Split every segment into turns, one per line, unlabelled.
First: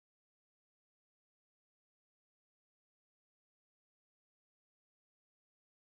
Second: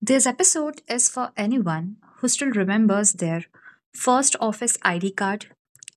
This episode is for anyone who still remembers their first office ID card,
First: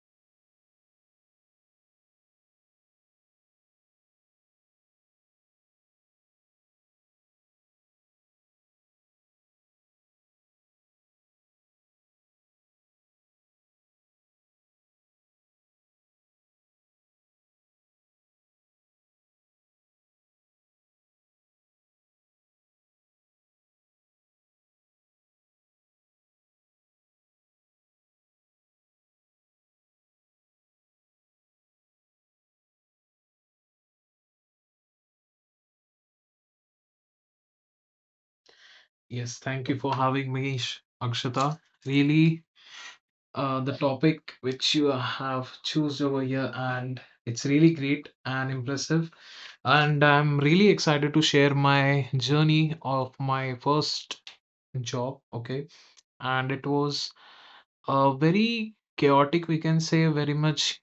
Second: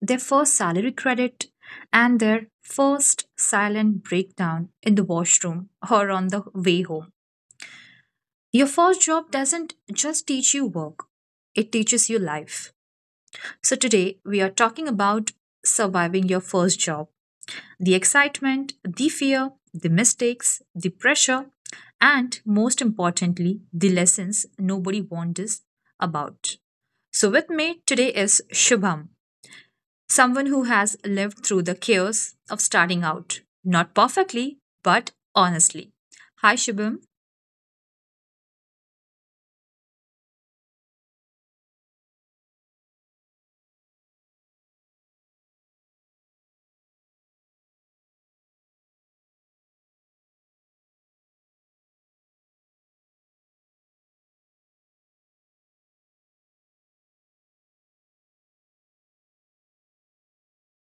their first salary credit, and their first silent breakdown in the washroom or on the way home. Your first job doesn't just teach you work, it teaches you life. So, today we are talking about surviving your first job, the excitement, the fear, the mistakes, the pressure, and most importantly, the lessons nobody warned us about. So, with me today is Shubham, someone who has lived through the chaos of starting out, not perfectly, but honestly. Hi, Shubham.
Yes, thank you for having me, Akshata. Really, the topic which you have choose over here, and it's really great and impressive. And I'm really excited to share my journey of my first job. Okay, and it was very chaotic. We can say very much,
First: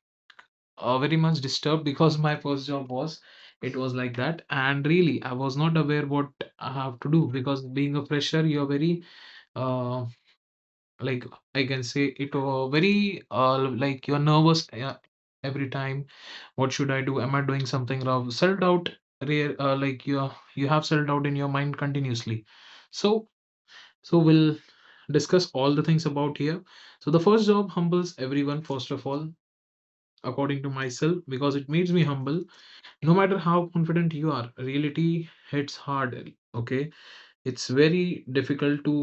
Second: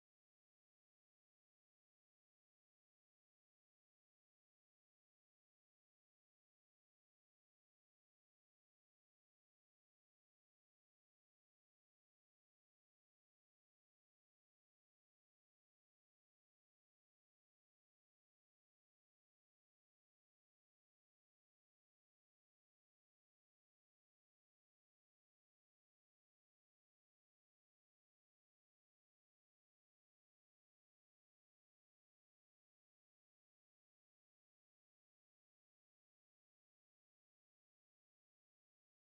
very much disturbed because my first job was. It was like that, and really, I was not aware what I have to do because being a fresher, you're very um like I can say it very like you're nervous every time. What should I do? Am I doing something wrong? Self doubt, rare like you have self doubt in your mind continuously. So so we'll discuss all the things about here. So the first job humbles everyone first of all, according to myself, because it makes me humble. No matter how confident you are, reality hits hard. Okay, it's very difficult to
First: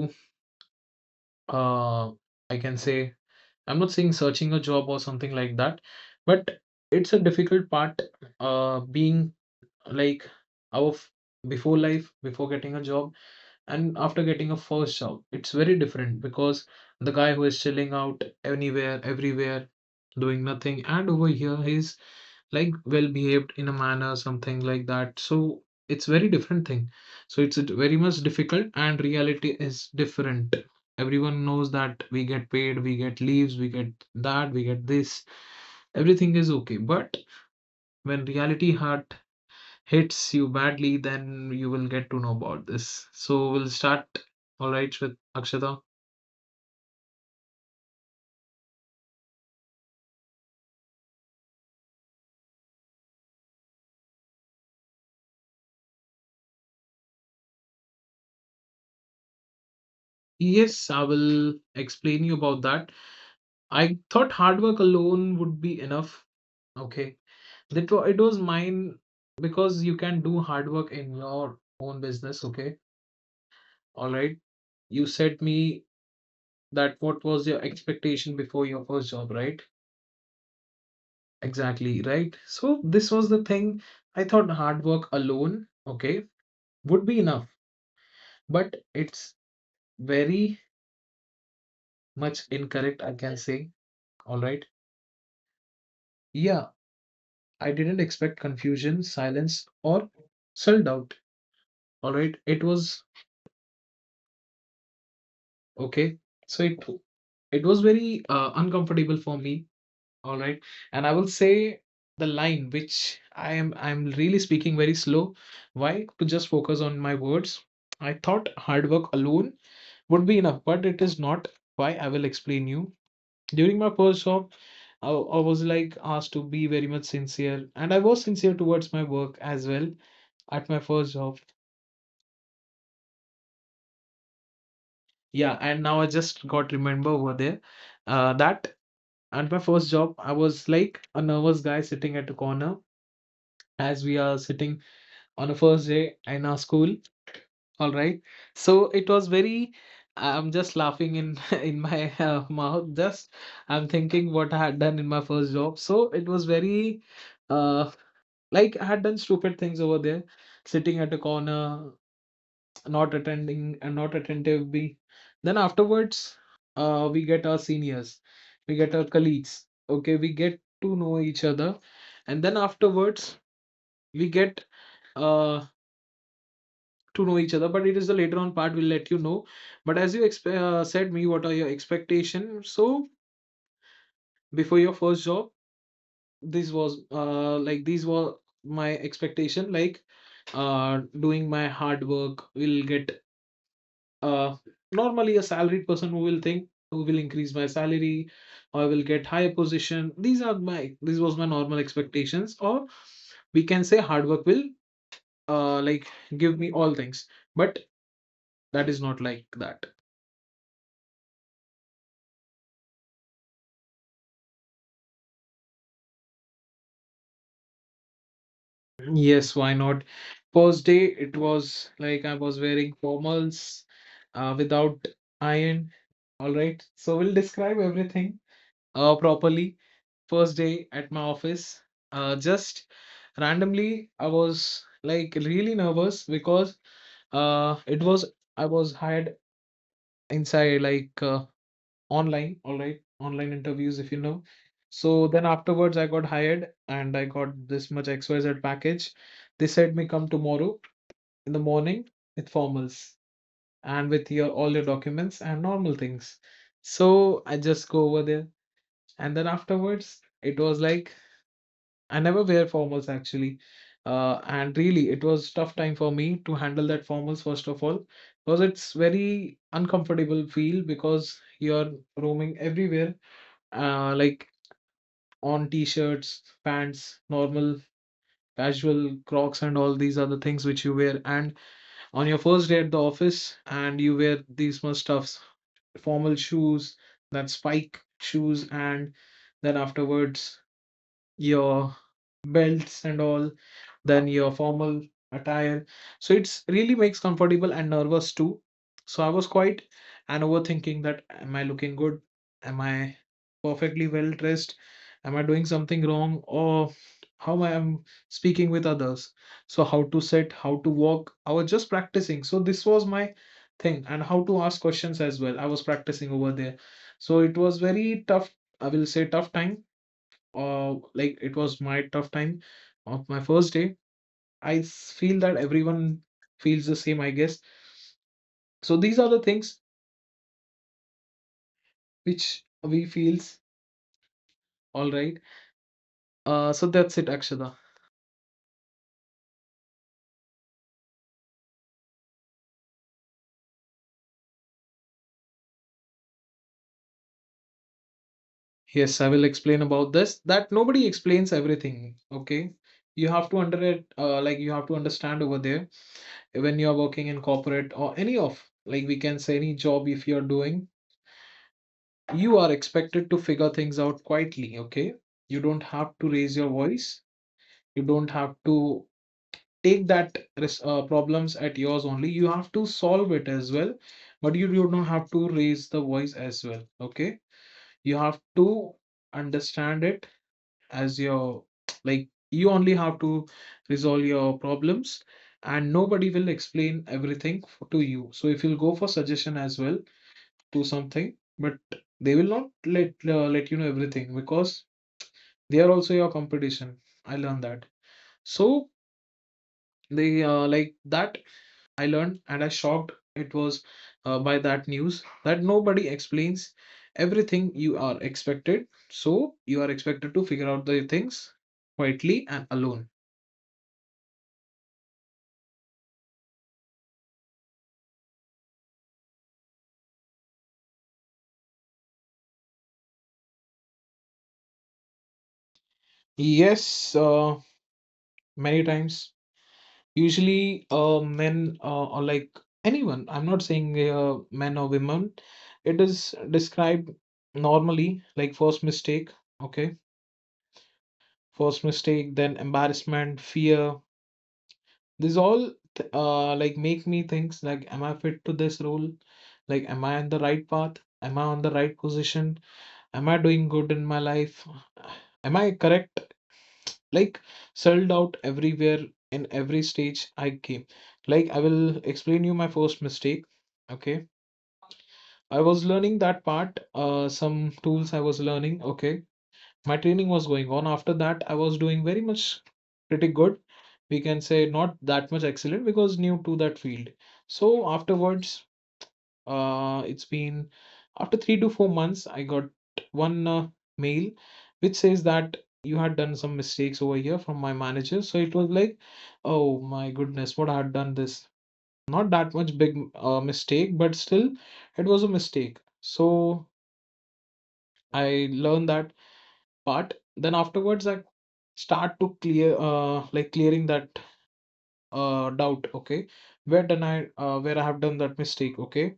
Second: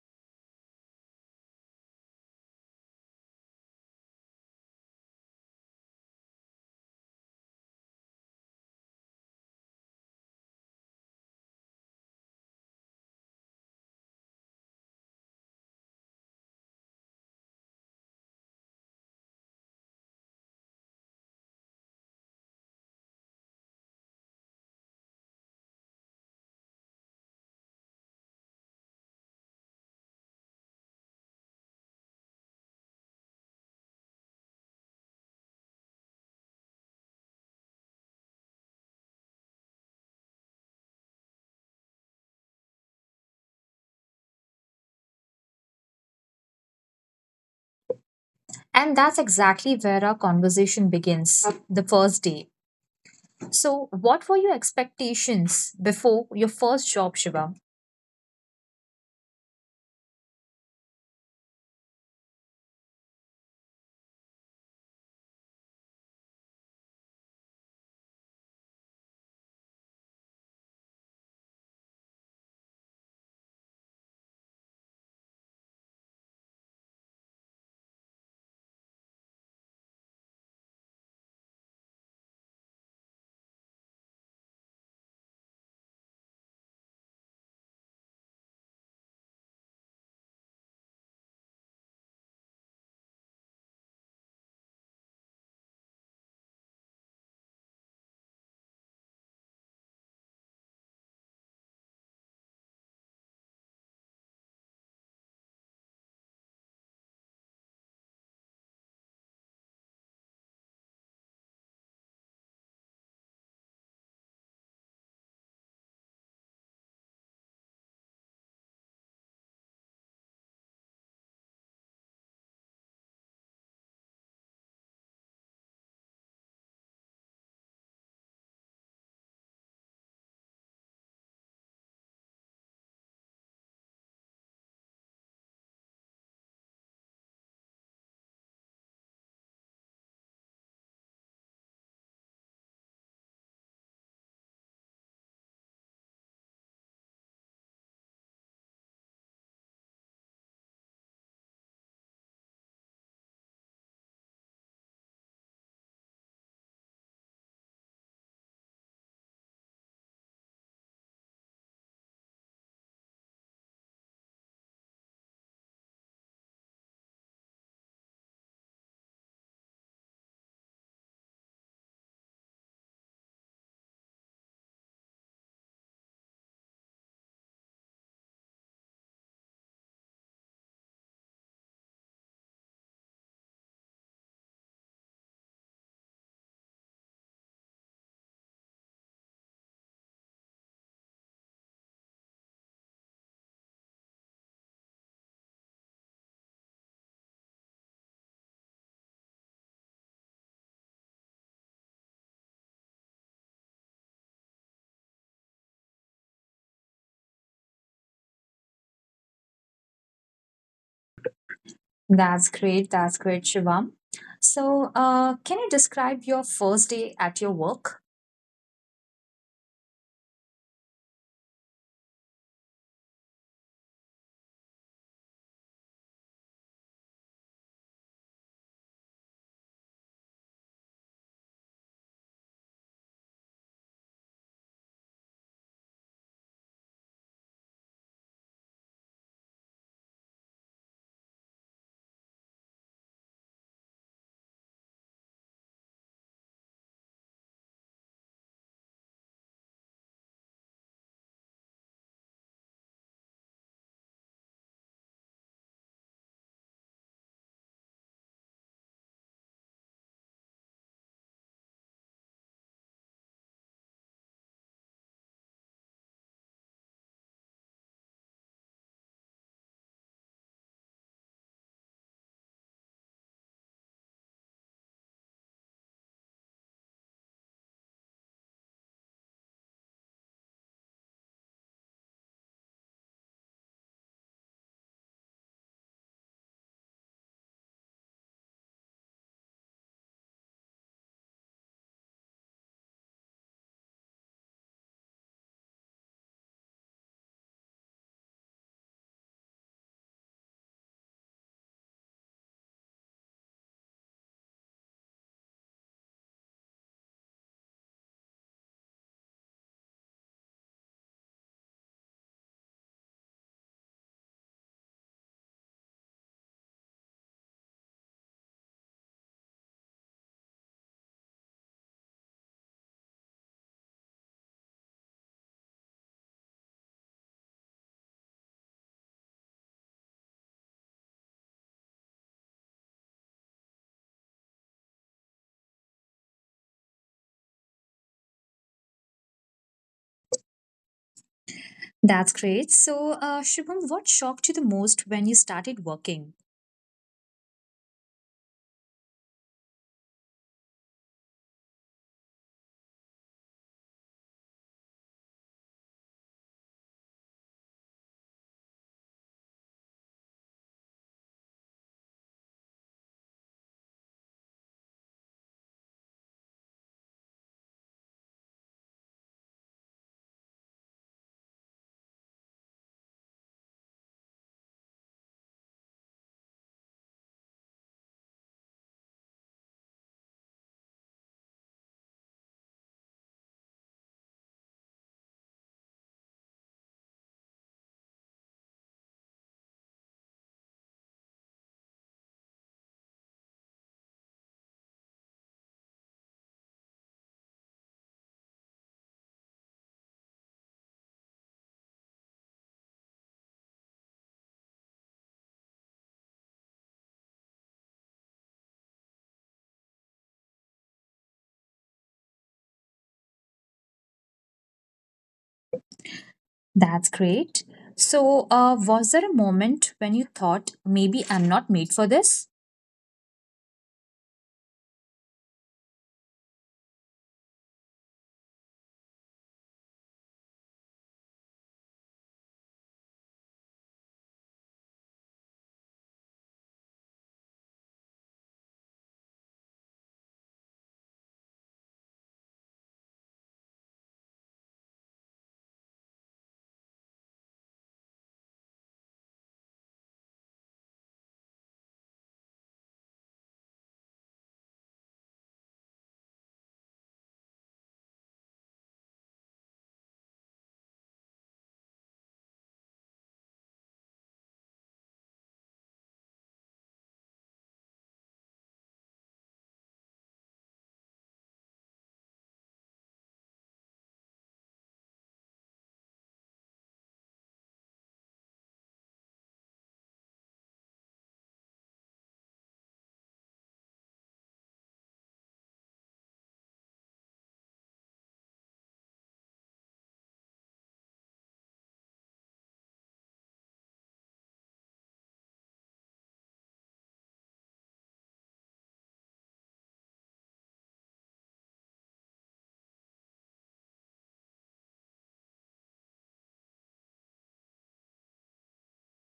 uh I can say I'm not saying searching a job or something like that, but it's a difficult part being like our f- before life, before getting a job, and after getting a first job. It's very different because the guy who is chilling out anywhere, everywhere, doing nothing, and over here he's like well behaved in a manner something like that, so it's very different thing. So it's very much difficult and reality is different. Everyone knows that we get paid, we get leaves, we get that, we get this, everything is okay, but when reality heart hits you badly, then you will get to know about this. So we'll start all right with Akshata.
And that's exactly where our conversation begins, the first day. So, what were your expectations before your first job, Shubham?
Yes, I will explain you about that. I thought hard work alone would be enough. Okay. That wa It was mine because you can do hard work in your own business. Okay. All right. You said me that what was your expectation before your first job, right? Exactly, right? So this was the thing. I thought hard work alone, okay, would be enough, but it's very much incorrect, I can say. All right. Yeah, I didn't expect confusion, silence, or self-doubt. All right. It was okay. So it It was very uncomfortable for me. All right, and I will say the line which I'm really speaking very slow. Why? To just focus on my words. I thought hard work alone would be enough, but it is not. Why? I will explain you. During my first job, I was like asked to be very much sincere, and I was sincere towards my work as well at my first job. Yeah, and now I just got remember over there that at my first job, I was like a nervous guy sitting at a corner as we are sitting on a first day in our school. All right. So it was very, I'm just laughing in in my mouth. Just I'm thinking what I had done in my first job. So it was very, uh, like I had done stupid things over there, sitting at a corner, not attending and not attentive. We Then afterwards, we get our seniors, we get our colleagues, okay, we get to know each other, and then afterwards we get uh, to know each other, but it is the later on part, we'll let you know. But as you said me, what are your expectations, so before your first job, this was like these were my expectation, like doing my hard work will get. Uh, normally, a salaried person who will think, who will increase my salary, I will get higher position. These are my This was my normal expectations, or we can say hard work will like give me all things. But that is not like that.
That's great. That's great, Shivam. So, can you describe your first day at your work?
Yes, why not? First day, it was like I was wearing formals without iron. All right, so we'll describe everything properly. First day at my office. Just randomly, I was like really nervous because it was I was hired inside online, all right, online interviews, if you know. So then afterwards, I got hired and I got this much XYZ package. They said me come tomorrow in the morning with formals and with your all your documents and normal things. So I just go over there, and then afterwards it was like I never wear formals actually. And really, it was tough time for me to handle that formals first of all, because it's very uncomfortable feel because you're roaming everywhere, like on t-shirts, pants, normal, casual, Crocs, and all these other things which you wear. And on your first day at the office, and you wear these much stuffs, formal shoes, that spike shoes, and then afterwards your belts and all, then your formal attire. So it's really makes comfortable and nervous too. So I was quite and overthinking that, am I looking good? Am I perfectly well dressed? Am I doing something wrong? Or how I am speaking with others? So how to sit, how to walk. I was just practicing. So this was my thing, and how to ask questions as well. I was practicing over there. So it was very tough, I will say tough time, like it was my tough time of my first day. Feel that everyone feels the same, I guess. So these are the things which we feels, all right. So that's it, Akshada.
That's great. So, Shivam, what shocked you the most when you started working?
Yes, I will explain about this. That nobody explains everything. Okay, you have to under it. Like you have to understand over there, when you are working in corporate or any of like, we can say, any job if you are doing, you are expected to figure things out quietly. Okay, you don't have to raise your voice. You don't have to take that problems at yours only. You have to solve it as well, but you do not have to raise the voice as well. Okay, you have to understand it as your like you only have to resolve your problems, and nobody will explain everything to you. So if you'll go for suggestion as well to something, but they will not let you know everything, because they are also your competition. I learned that. So they like that, I learned and I shocked. It was by that news that nobody explains everything. You are expected. So you are expected to figure out the things quietly and alone.
That's great. So, was there a moment when you thought maybe I'm not made for this?
Yes, many times. Usually, men or like anyone, I'm not saying men or women, it is described normally like first mistake, okay? First mistake, then embarrassment, fear, this all like make me think like, am I fit to this role? Like, am I on the right path? Am I on the right position? Am I doing good in my life? Am I correct? Like, sold out everywhere, in every stage I came. Like, I will explain you my first mistake. Okay, I was learning that part. Some tools I was learning. Okay, my training was going on. After that, I was doing very much pretty good, we can say not that much excellent, because new to that field. So afterwards, it's been after 3 to 4 months, I got one mail which says that you had done some mistakes over here, from my manager. So it was like, oh my goodness, what I had done this. Not that much big mistake, but still, it was a mistake. So I learned that part. Then afterwards, I start to clear, like clearing that doubt, okay, where did I where I have done that mistake, okay,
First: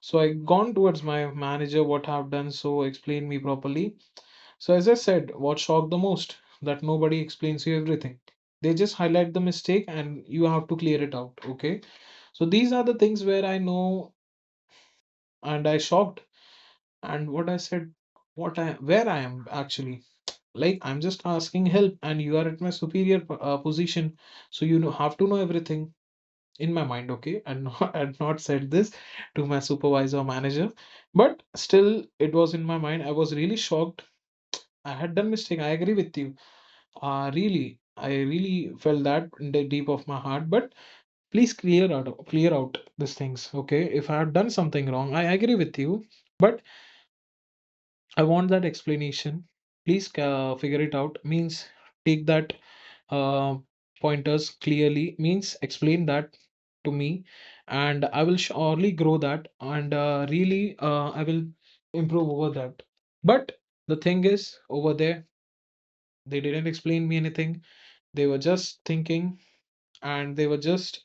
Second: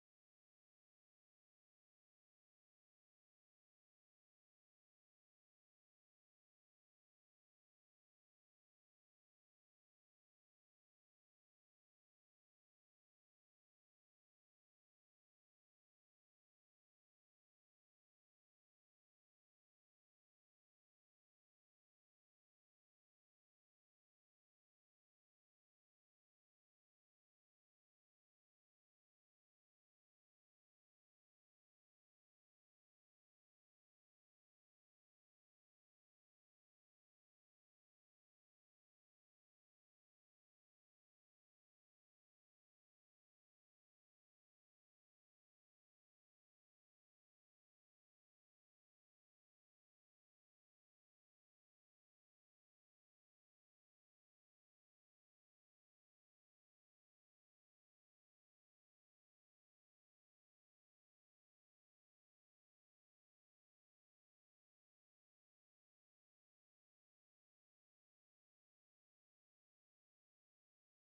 so I gone towards my manager, what I've done, so explain me properly. So as I said, what shocked the most, that nobody explains you everything. They just highlight the mistake and you have to clear it out. Okay. So these are the things where I know and I shocked and what I said, what I where I am actually. Like I'm just asking help and you are at my superior position, so you know have to know everything. In my mind, okay, and not, I had not said this to my supervisor or manager, but still it was in my mind. I was really shocked. I had done mistake. I agree with you. Really, I really felt that in the deep of my heart. But please clear out these things, okay? If I have done something wrong, I agree with you. But I want that explanation. Please figure it out. Means take that uh, pointers clearly. Means explain that to me, and I will surely grow that. And really, I will improve over that. But the thing is, over there, they didn't explain me anything. They were just thinking, and they were just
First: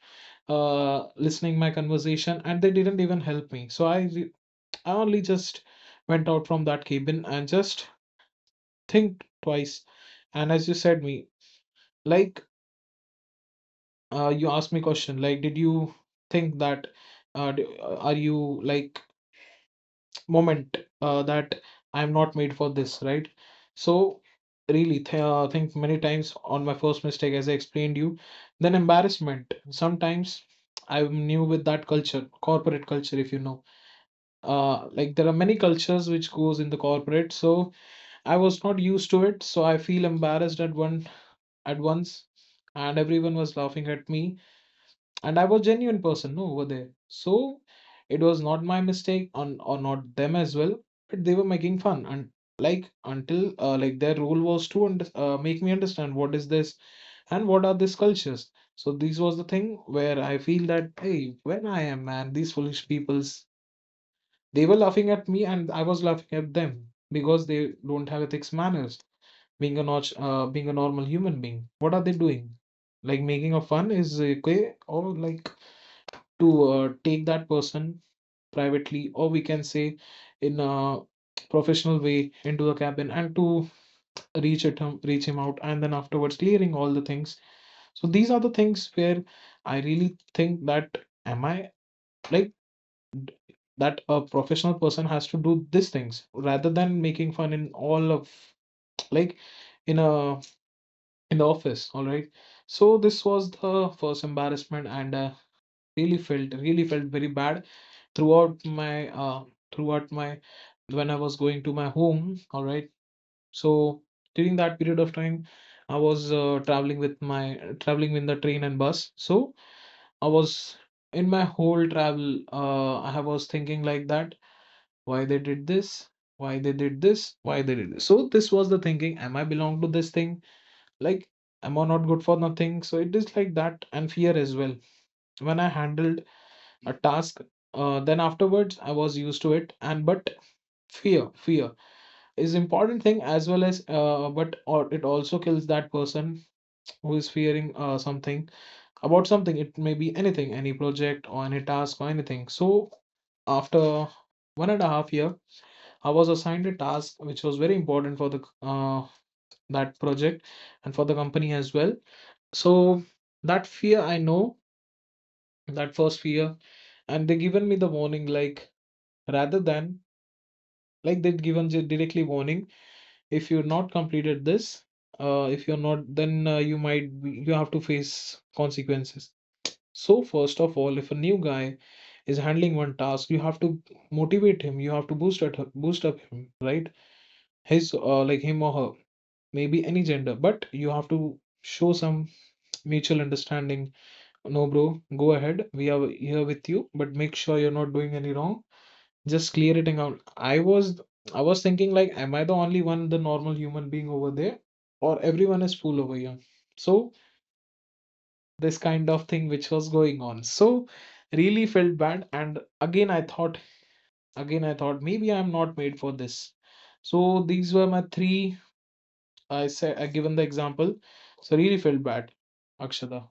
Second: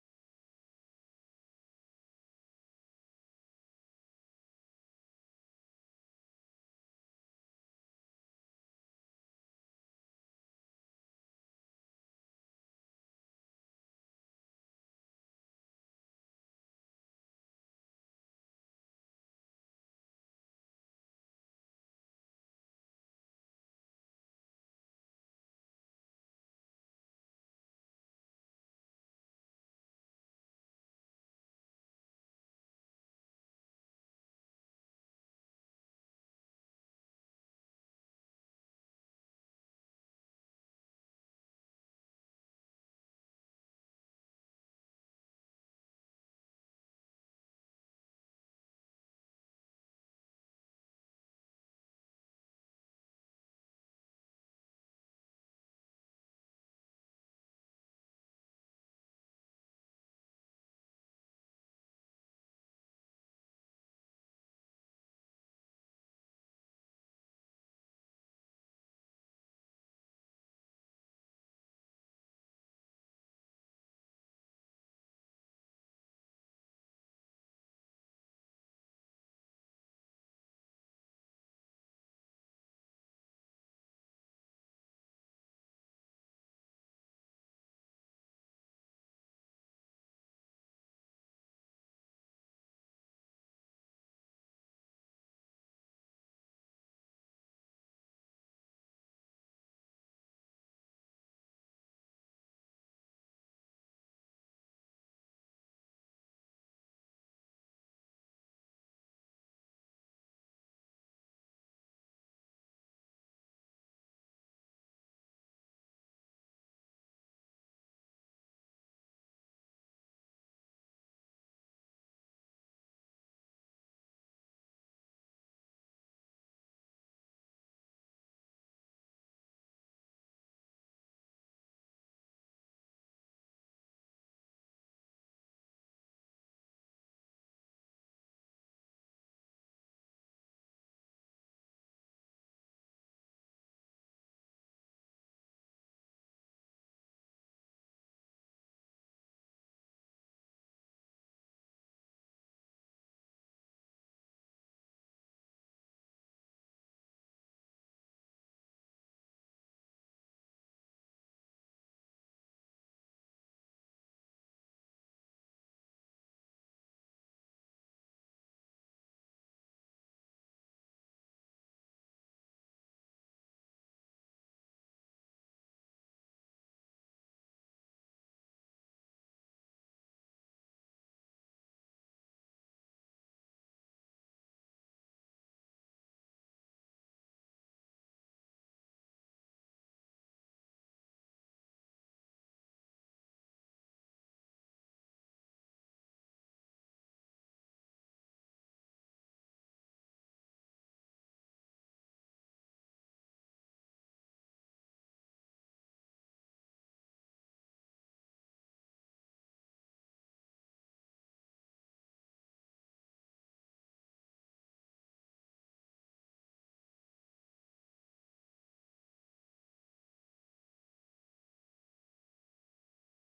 listening my conversation, and they didn't even help me. So I I only just went out from that cabin and just think twice and as you said me like you asked me question like did you think that are you like moment that I'm not made for this, right? So really think many times on my first mistake as I explained you, then embarrassment sometimes. I'm new with that culture, corporate culture, if you know, like there are many cultures which goes in the corporate. So I was not used to it, so I feel embarrassed at one at once, and everyone was laughing at me, and I was genuine person, no, over there. So it was not my mistake on or not them as well, but they were making fun, and like until like their role was to make me understand what is this and what are these cultures. So this was the thing where I feel that, hey, when I am man these foolish peoples, they were laughing at me and I was laughing at them, because they don't have ethics manners, being a being a normal human being. What are they doing? Like making a fun is okay, or like to take that person privately, or we can say in a professional way into the cabin and to reach it him, reach him out, and then afterwards clearing all the things. So these are the things where I really think that, am I like that a professional person has to do these things rather than making fun in all of, like, in a, in the office, all right? So this was the first embarrassment, and really felt very bad throughout my throughout my, when I was going to my home, all right? So during that period of time, I was traveling with my traveling in the train and bus. So I was, in my whole travel, I was thinking like that, why they did this, why they did this. So this was the thinking, am I belong to this thing? Like, am I not good for nothing? So it is like that, and fear as well. When I handled a task, then afterwards I was used to it, and but fear is important thing as well, as but or it also kills that person who is fearing something about something. It may be anything, any project or any task or anything. So after 1.5 year I was assigned a task which was very important for the that project and for the company as well. So that fear I know, that first fear, and they given me the warning, like, rather than, like, they'd given directly warning, if you're not completed this, if you're not, then you you have to face consequences. So first of all, if a new guy is handling one task, you have to motivate him, you have to boost up him, right? His, like him or her, maybe any gender, but you have to show some mutual understanding. No, bro, go ahead. We are here with you, but make sure you're not doing any wrong. Just clear it out. I was thinking like, am I the only one, the normal human being over there, or everyone is fool over here? So this kind of thing which was going on. So really felt bad, and again I thought maybe I'm not made for this. So these were my three. I said I given the example. So really felt bad, Akshada.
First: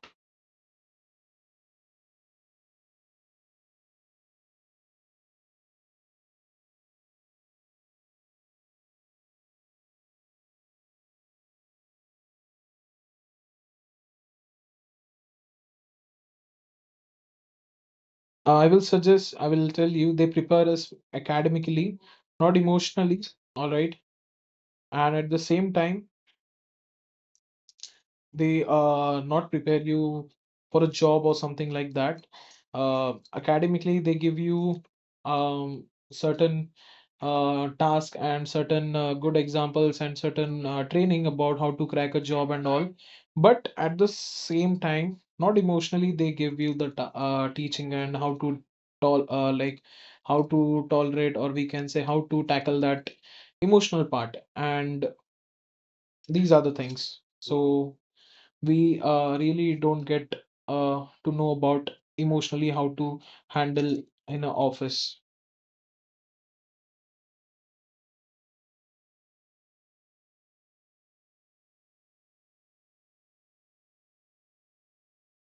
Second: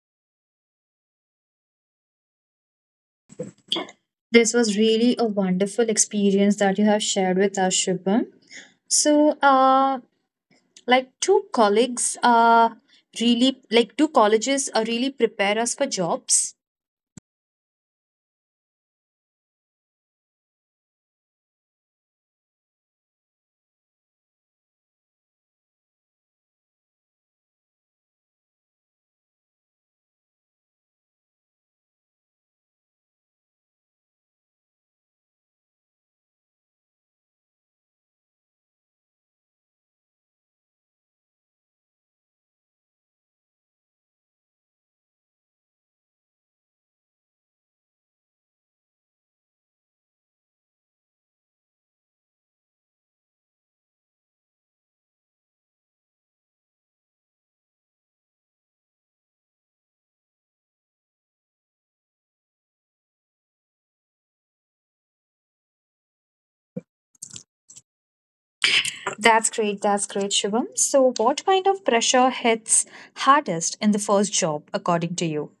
This was really a wonderful experience that you have shared with us, Shubham. So, like, two colleagues really, like, two colleges really prepare us for jobs?
I will suggest, I will tell you, they prepare us academically, not emotionally, all right? And at the same time, they not prepare you for a job or something like that. Academically, they give you um, certain task and certain good examples and certain training about how to crack a job and all. But at the same time, not emotionally, they give you the teaching and how to tol like how to tolerate, or we can say how to tackle that emotional part. And these are the things. So we really don't get to know about emotionally how to handle in an office.
That's great. That's great, Shivam. So, what kind of pressure hits hardest in the first job, according to you?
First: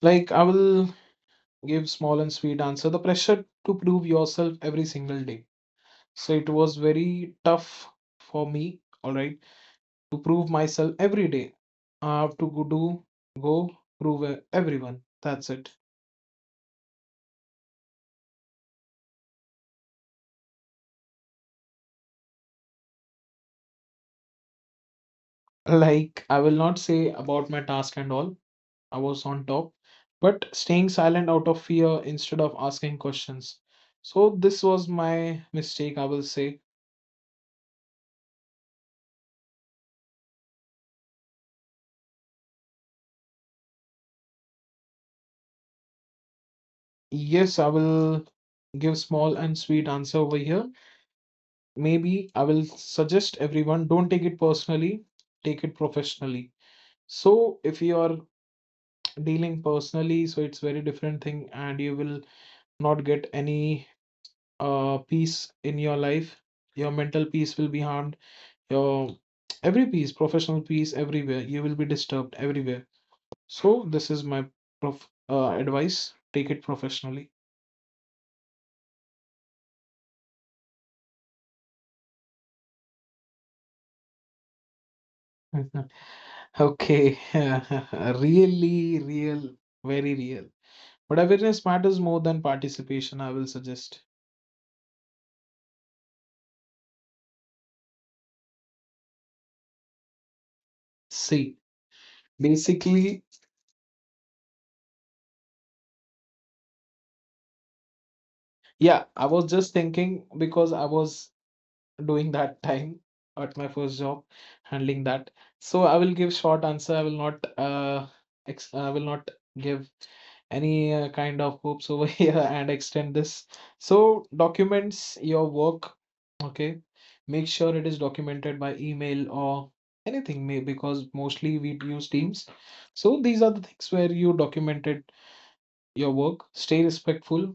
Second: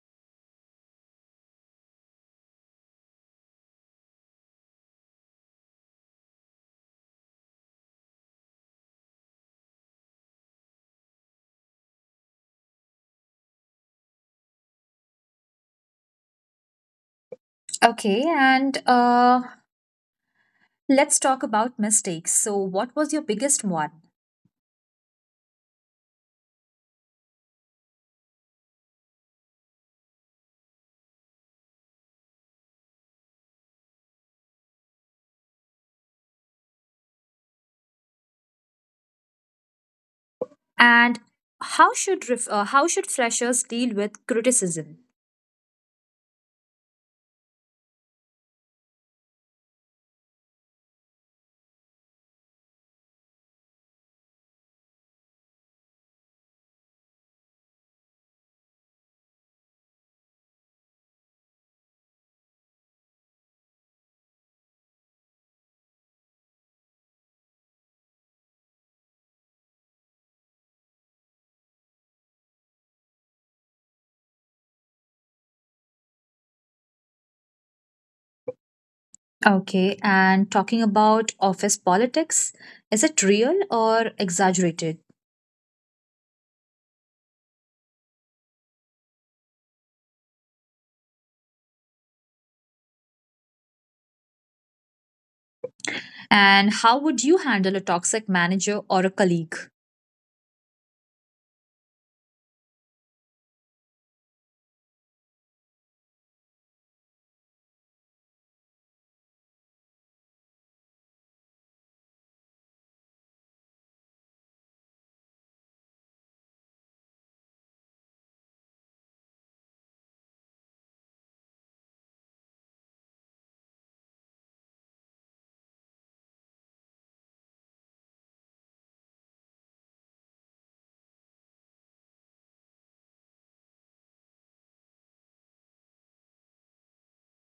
Like, I will give small and sweet answer. The pressure to prove yourself every single day. So it was very tough for me. All right, to prove myself every day. I have to go prove everyone. That's it.
Okay, and let's talk about mistakes. So, what was your biggest one?
Like, I will not say about my task and all, I was on top, but staying silent out of fear instead of asking questions. So this was my mistake, I will say.
And how should how should freshers deal with criticism?
Yes, I will give small and sweet answer over here. Maybe I will suggest everyone, don't take it personally, take it professionally. So if you are dealing personally, so it's very different thing, and you will not get any peace in your life. Your mental peace will be harmed. Your every piece, professional piece, everywhere. You will be disturbed everywhere. So this is my prof advice. Take it professionally.
Okay, and talking about office politics, is it real or exaggerated?
Okay, really real, very real. But awareness matters more than participation, I will suggest.
And how would you handle a toxic manager or a colleague?
See, basically, yeah, I was just thinking because I was doing that time at my first job, handling that. So I will give short answer. I will not I will not give any kind of hoops over here and extend this. So documents your work, okay? Make sure it is documented by email or anything, may, because mostly we use Teams. So these are the things where you documented your work. Stay respectful,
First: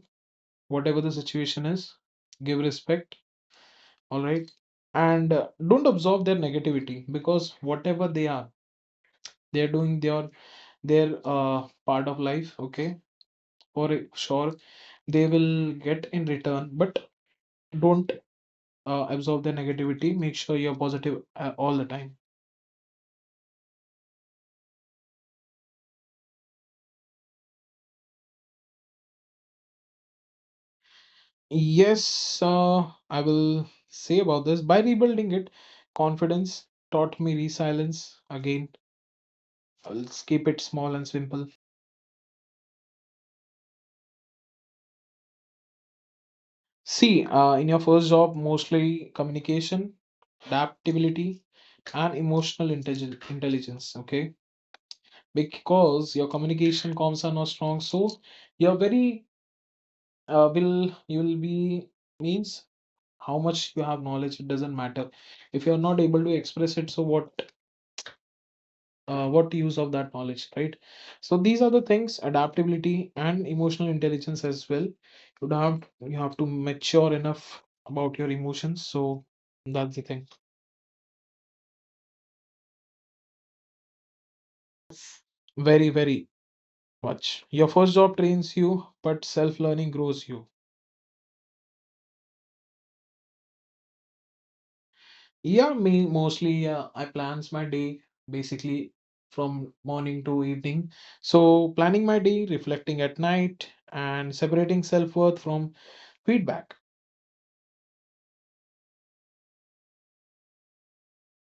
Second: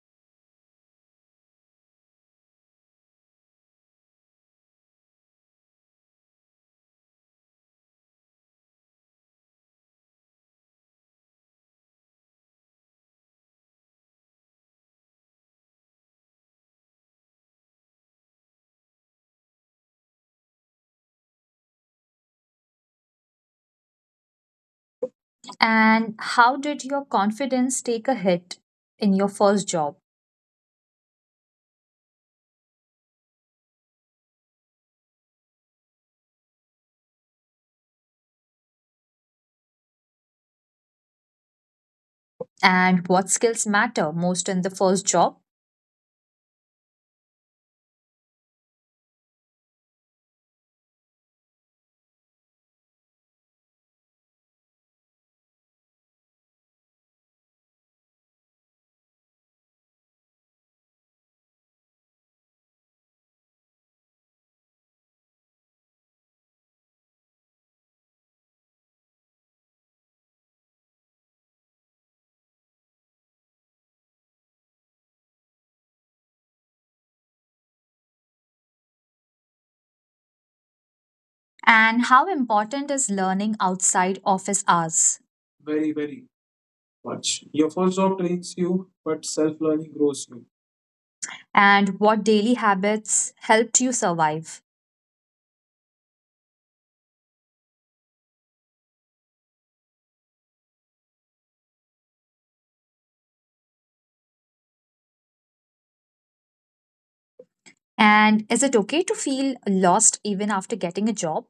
whatever the situation is. Give respect, all right, and don't absorb their negativity, because whatever they are, they're doing their uh, part of life, okay? For sure they will get in return, but don't absorb their negativity. Make sure you're positive all the time.
And how did your confidence take a hit in your first job?
Yes, uh, I will say about this by rebuilding it. Confidence taught me resilience. Again, let's keep it small and simple.
And what skills matter most in the first job?
See, in your first job, mostly communication, adaptability, and emotional intelligence, okay? Because your communication comms are not strong, so you're very, will you will be, means, how much you have knowledge, it doesn't matter. If you're not able to express it, so what use of that knowledge, right? So these are the things, adaptability and emotional intelligence as well. You have to mature enough about your emotions. So that's the thing.
And how important is learning outside office hours?
Very
Very, very
very.
much.
Watch.
Your
Your first
first job
job
trains
trains you,
you, but
but
self
self
learning
learning
grows
grows
you.
you.
And what daily habits helped you survive?
Yeah, me mostly, I plans my day basically from morning to evening. So planning my day, reflecting at night, and separating self worth from feedback.
And is it okay to feel lost even after getting a job?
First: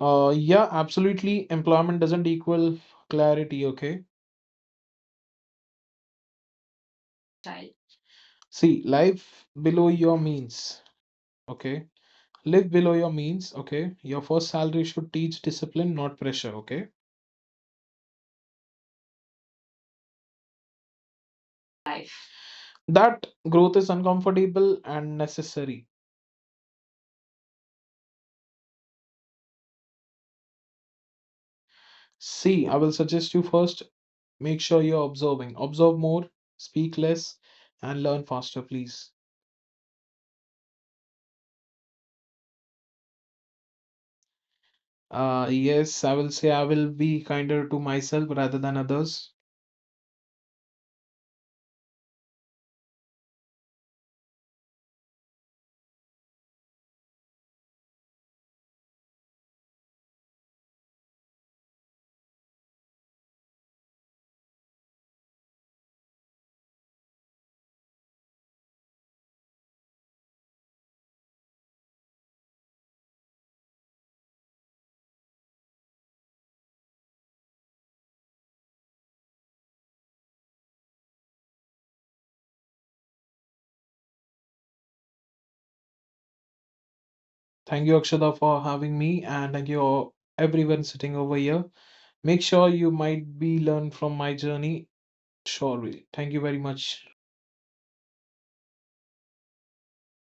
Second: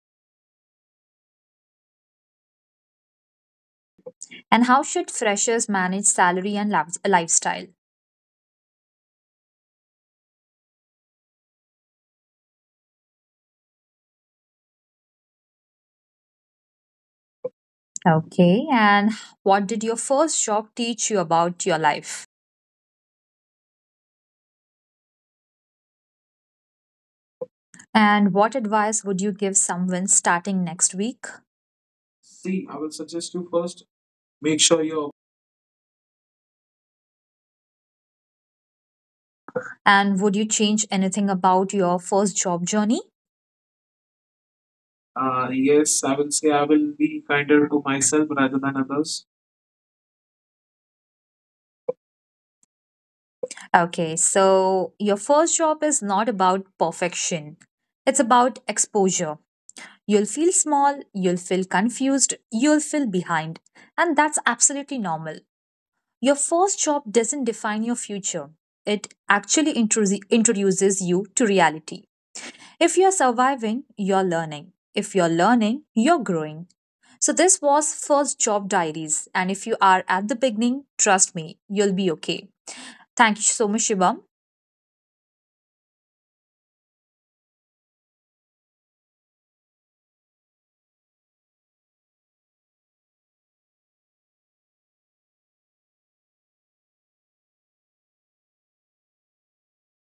Yeah, absolutely. Employment doesn't equal clarity. Okay.
And how should freshers manage salary and lifestyle?
Child. See, life below your means. Okay. Live below your means. Okay. Your first salary should teach discipline, not pressure. Okay.
Okay, and what did your first job teach you about your
Life.
life?
That growth is uncomfortable and necessary.
And what advice would you give someone starting next week?
See,
See,
I
I
will
will suggest
suggest you
you
first
first make
make sure
sure
you're
you're.
observing. Observe more, speak less, and learn faster, please.
And would you change anything about your first job journey? Uh,
Yes,
yes,
I
I
will
will
say
say
I
I
will
will
be
be
kinder
kinder
to
to
myself
myself
rather
rather
than
than others.
others.
Okay, so your first job is not about perfection, it's about exposure. You'll feel small, you'll feel confused, you'll feel behind. And that's absolutely normal. Your first job doesn't define your future, it actually introduces you to reality. If you're surviving, you're learning. If you're learning, you're growing. So, this was First Job Diaries. And if you are at the beginning, trust me, you'll be okay. Thank you so much, Shibam.
Thank you, Akshada, for having me, and thank you all, everyone sitting over here. Make sure you might be learned from my journey. Sure will. Thank you very much.